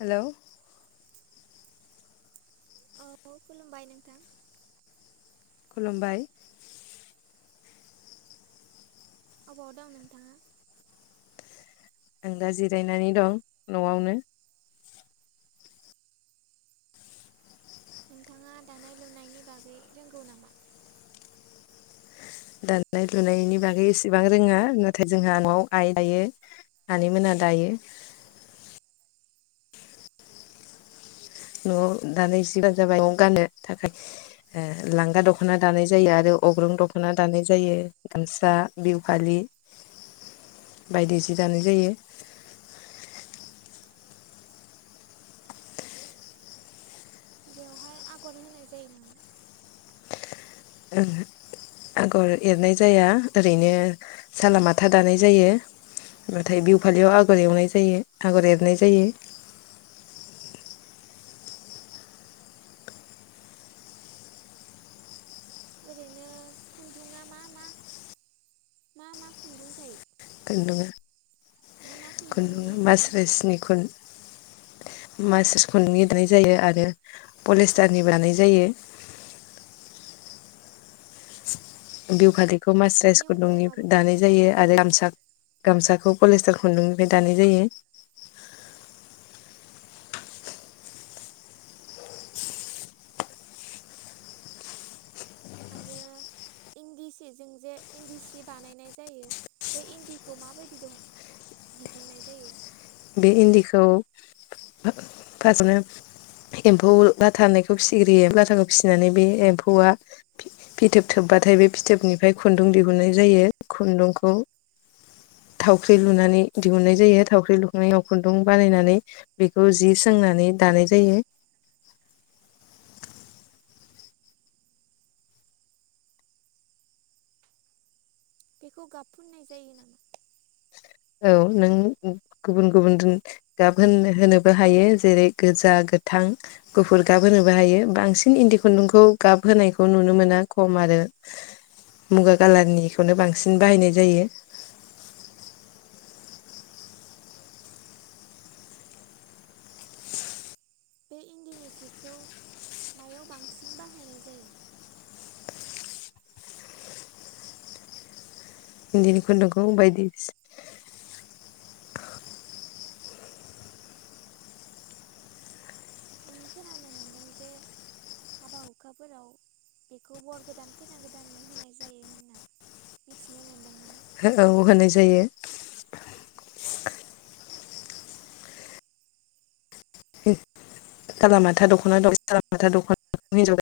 Hello औ खुलुमबाय नोंथां खलुम्बाय अबाव दं नोंथाङा आं दा जिरायनानै दं न'आवनो नोंथाङा दानाय लुनायनि बागै रोंगौ नामा? दानाय लुनायनि बागै एसेबां रोङा नाथाय जोंहा न'आव आइ दायो आनै मोना दायो नआव दानाय जि जाबाय थाखाय ओ लांगा दखना दानाय जायो आरो अग्रं दखना दानाय जायो गामसा बिहु फालि बायदि जि दानाय जायो बेवहाय आगर होनाय जायो नामा? ओहो आगर एरनाय जाया ओरैनो सालालामाथा दानाय जायो नाथाय बिहु फालियाव आगर एवनाय जायो आगर एरनाय जायो ओरैनो खुन्दुङा मा मा मा मा खुन्दुं थायो? खुन्दुङा मा मा खुन्दुंनि खुन्दुङा दानो हायो मास्रोसनि खुन मास्रायस खुन्दुंनि दानाय जायो आरो पलिस्टारनि दानाय जायो बियुफालि खौ मास्रास बेनि अनगायै गुन्दुंनिफ माबाफोर दानाय दंबावो जायो नामा आरो गामसाग गामसाखौ पलिस्टार खुन्दुंनिफ्राय दानाय जायो आरो इन्दि सिजों जे इन्दि सि बानायनाय जायो बे इन्दिखौ माबायदि दह दिहुननाय जायो बे इन्दिखौ फा फासावनो एम्फौ बाथा होननायखौ फिसिग्रोयो लाथाखौ फिसिनानै बे एम्फौआ फिथोब थोबबाथाय बे फिथोबनिफ्राय खुन्दुं दिहुननाय जायो खुन्दुंखौ थावख्रि लुनानै दिहुननाय जायो थावख्रि लुख खुन्दुं बानायनानै बेखौ जि सोंनानै दानाय जायो बेखौ गाबफुननाय जायो नामा? औ नों गुबुन गुबुन गाब होन होनोबो हायो जेरै गोजा गोथां गुफुर गाब होनोबो हायो बांसिन इन्दि खुन्दुंखौ गाब होनायखौ नुनो मोना खम आरो मुगा कालारनिखौनो बांसिन बाहायनाय जायो बे इन्दिनि जिखौ मायाव बांसिन बाहायनाय जायो? इदिनि खुन्दुंगौ बायदि सि आं खोनानो मोनदों जे हाबा हुखाफोराव बेखौ बर' गोदान खैना गोदाननो होनाय जायो होनना मिथिनो मोनदोंमोन औ होनाय जायो सालामाथा दखना दं सालामाथा जायो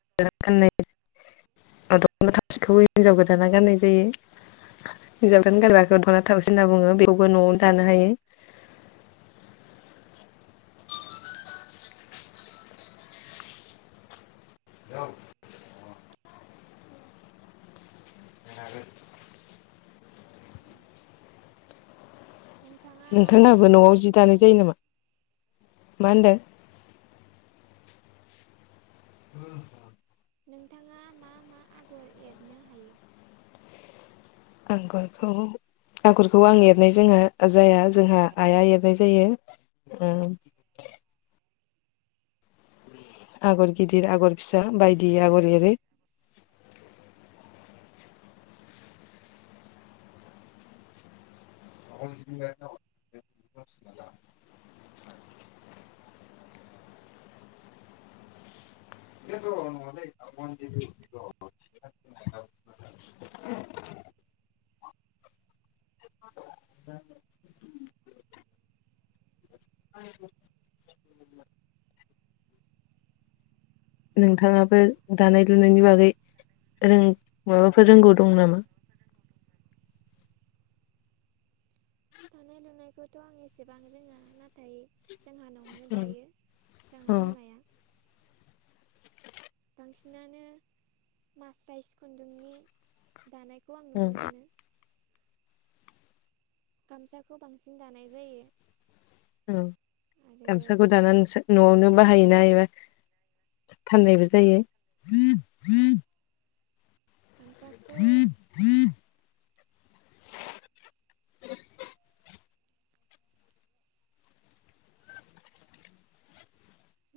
दखना थावसि होनना बुङो बेखौबो न'आव दानो हायो [inaudible] नोंथाङा मा मा नोंथांहाबो आगर न'आव जि एरनो दानाय जायो हायो? नामा? मा होनदो? नोंथाङा मा मा आगर एरनो हायो? आंगरखौ आंगरखौ आं एरनाय जोंहा जाया जोंहा आइआ एरनाय जायो। आगर गिदिर आगर फिसा बायदि आगर एरो [unintelligible] [unintelligible] नोंथाङाबो दानाय लुनायनि बागै रों माबाफोर रोंगौ दं नामा? एनायखौथ आं एसेबां रोङा नाथाय जोंहा न'आवनो अ दायो जोंहा ओं बिमाया बांसिनानो मास्राइस खुन्दुंनि दानायखौ आं नुनो मोनो गामसाखौ बांसिन दानाय जायो। आरो गामसाखौ दानानै नोंसा न'आवनो बाहायोना एबा फाननायबो जायो [unintelligible] [inaudible]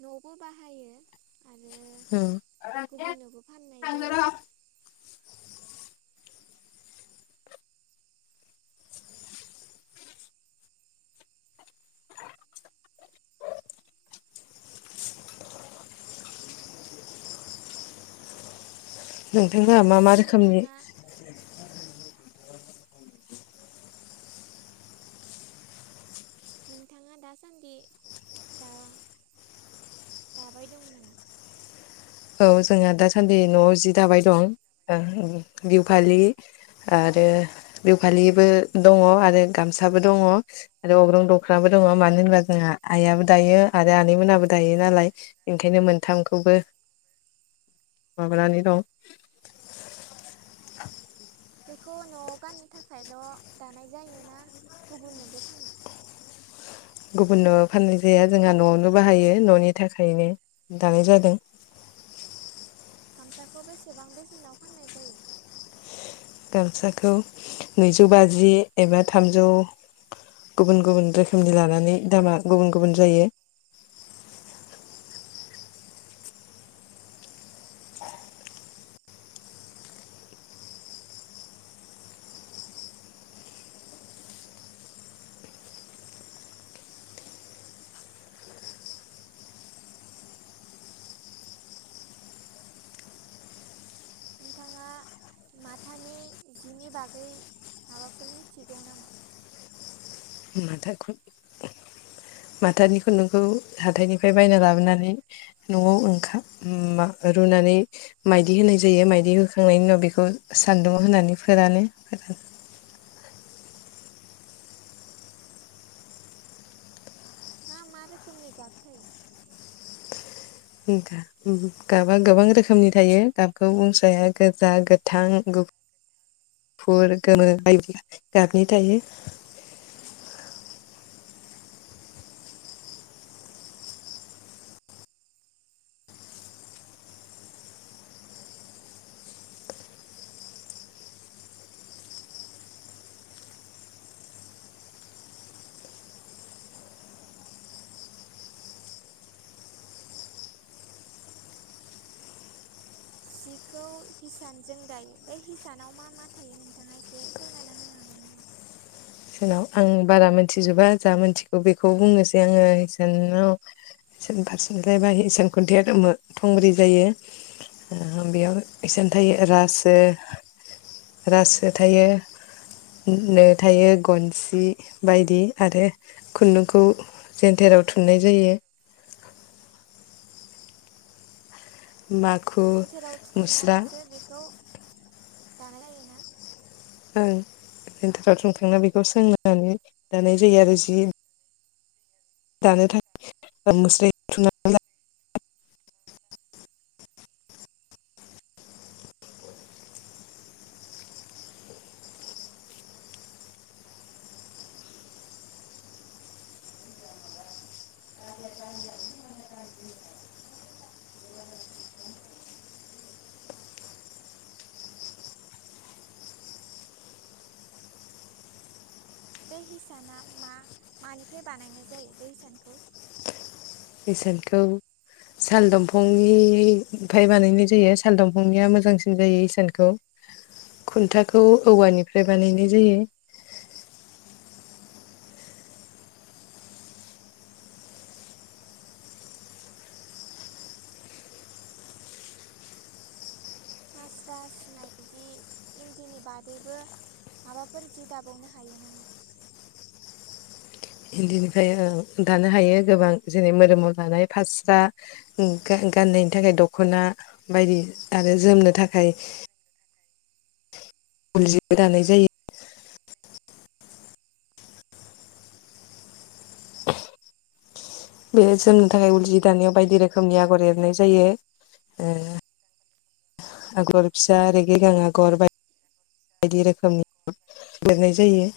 नआवबो बाहायो आरो उम गुबुननोबो फाननाय जायो [unintelligible] नोंथांमोनहा मा मा दासान्दि रोखोमनि नोंथाङा नोंथाङा दासान्दि दा दाबाय दं नामा? औ जोंहा दासान्दि नआव जि दाबाय दं ओ बिहु फालि आरो बिहुफालिबो दङ आरो गामसाबो दङ आरो अग्रं दख्राबो दङ मानो होनबा जोंहा आइयाबो दायो आरो आनै मोनाबो दायो नालाय ओंखायनो मोनथामखौबो माबानानै दं। बेखौ नआव गाननो थाखायल' दानाय जायोना गुबुननोबो फानो गुबुननो फाननाय जाया जोंहा न'आवनो बाहायो न'नि थाखायनो दानाय जादों। गामसाखौ बेसेबां बेसेनाव फाननाय जायो? गामसाखौ नैजौ बाजि एबा थामजौ गुबुन गुबुन रोखोमनि लानानै दामा गुबुन गुबुन जायो। नोंथाङा माथानि जिनि बागै माबाफोर मिथिगौ नामा? माथा खुन्दुंखौ माथानि खुन्दुंखौ हाथायनिफ्राय बायना लाबोनानै न'आव ओंखाम रुनानै माइदि होनाय जायो माइदि होखांनायनि उनाव बेखौ सान्दुंङआव होनानै फोरानो मा मा रोखोमनि गाबथायो? गाबा गोबां रोखोमनि थायो गाबखौ बुंस'हाया गोजा गोथां गुफ गुफुर गोमो बायदि गाबनि थायो। सिखौ हिसानजों दायो बे हिसानाव मा मा थायो नोंथाङा एसे फोरमायना होनो हागोन नामा? नाव आं बारा मिथिजोबा जा मोनथिगौ बेखौ बुंनोसै आङो इसानाव फारसेनिफ्रायबा इसान खुन्थाया थुंब्रै जायो बेयाव इसान थायो रासो, रासो थायो नो थायो गन सि बायदि आरो खुन्दुंखौ जेन्थेराव थुननाय जायो। माखु जेन्थेराव मुस्रा थुखांनानैसो बेखौ दानाय जायोना आं जेन्थेराव थुखांना बेखौ सोंनानै दानाय जायो आरो जि दानो थाखाय [unintelligible] बे हिसाना मा मानिफ्राय बानायनाय जायो बे हिसानखौ? इसानखौ साल दंफांनिफ्राय बानायनाय जायो साल दंफांनिया मोजांसिन जायो इसानखौ खुन्थाखौ औवानिफ्राय बानायनाय जायो। मास्रास मायदि इन्दिनि बादैबो माबाफोर जि दाबावनो हायो नामा? बिनिफ्राय दानो हायो गोबां जेरै मोदोमाव लानाय फास्रा गाननायनि थाखाय दखना बायदि आरो जोमनो थाखाय उलजिबो दानाय जायो। बे जोमनो थाखाय उल जि दानायाव बायदि रोखोमनि आगर एरनाय जायो आगर ओ फिसा रेगे रेगां आगर बायदि रोखोमनि एरनाय जायो।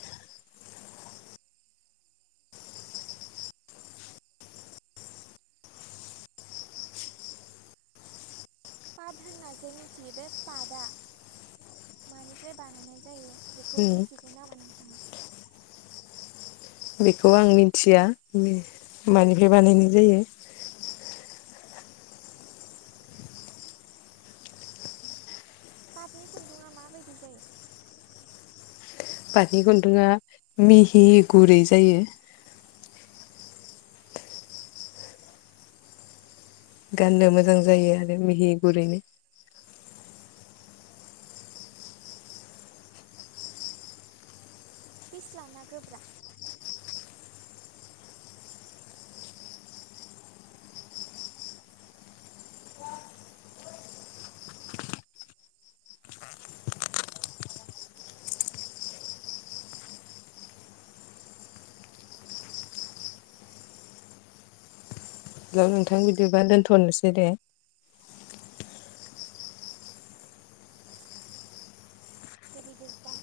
पाट होनना जे मिथियो बे पाटआ मानिफ्राय बानायनाय जायो? बेखौ उम मिथिगौ नामा नों? बेखौ आं मिथिया मानिफ्राय बानायनाय जायो। पातनि खुन्दुंआ माबायदि जायो? पातनि खुन्दुंआ मिहि गुरै जायो। गाननो मोजां जायो आरो मिहि गुरैनै फिस्लाना गोब्रा? हेल नोंथां बिदिबा दोन्थनोसै दे। दे बिदिब्ला।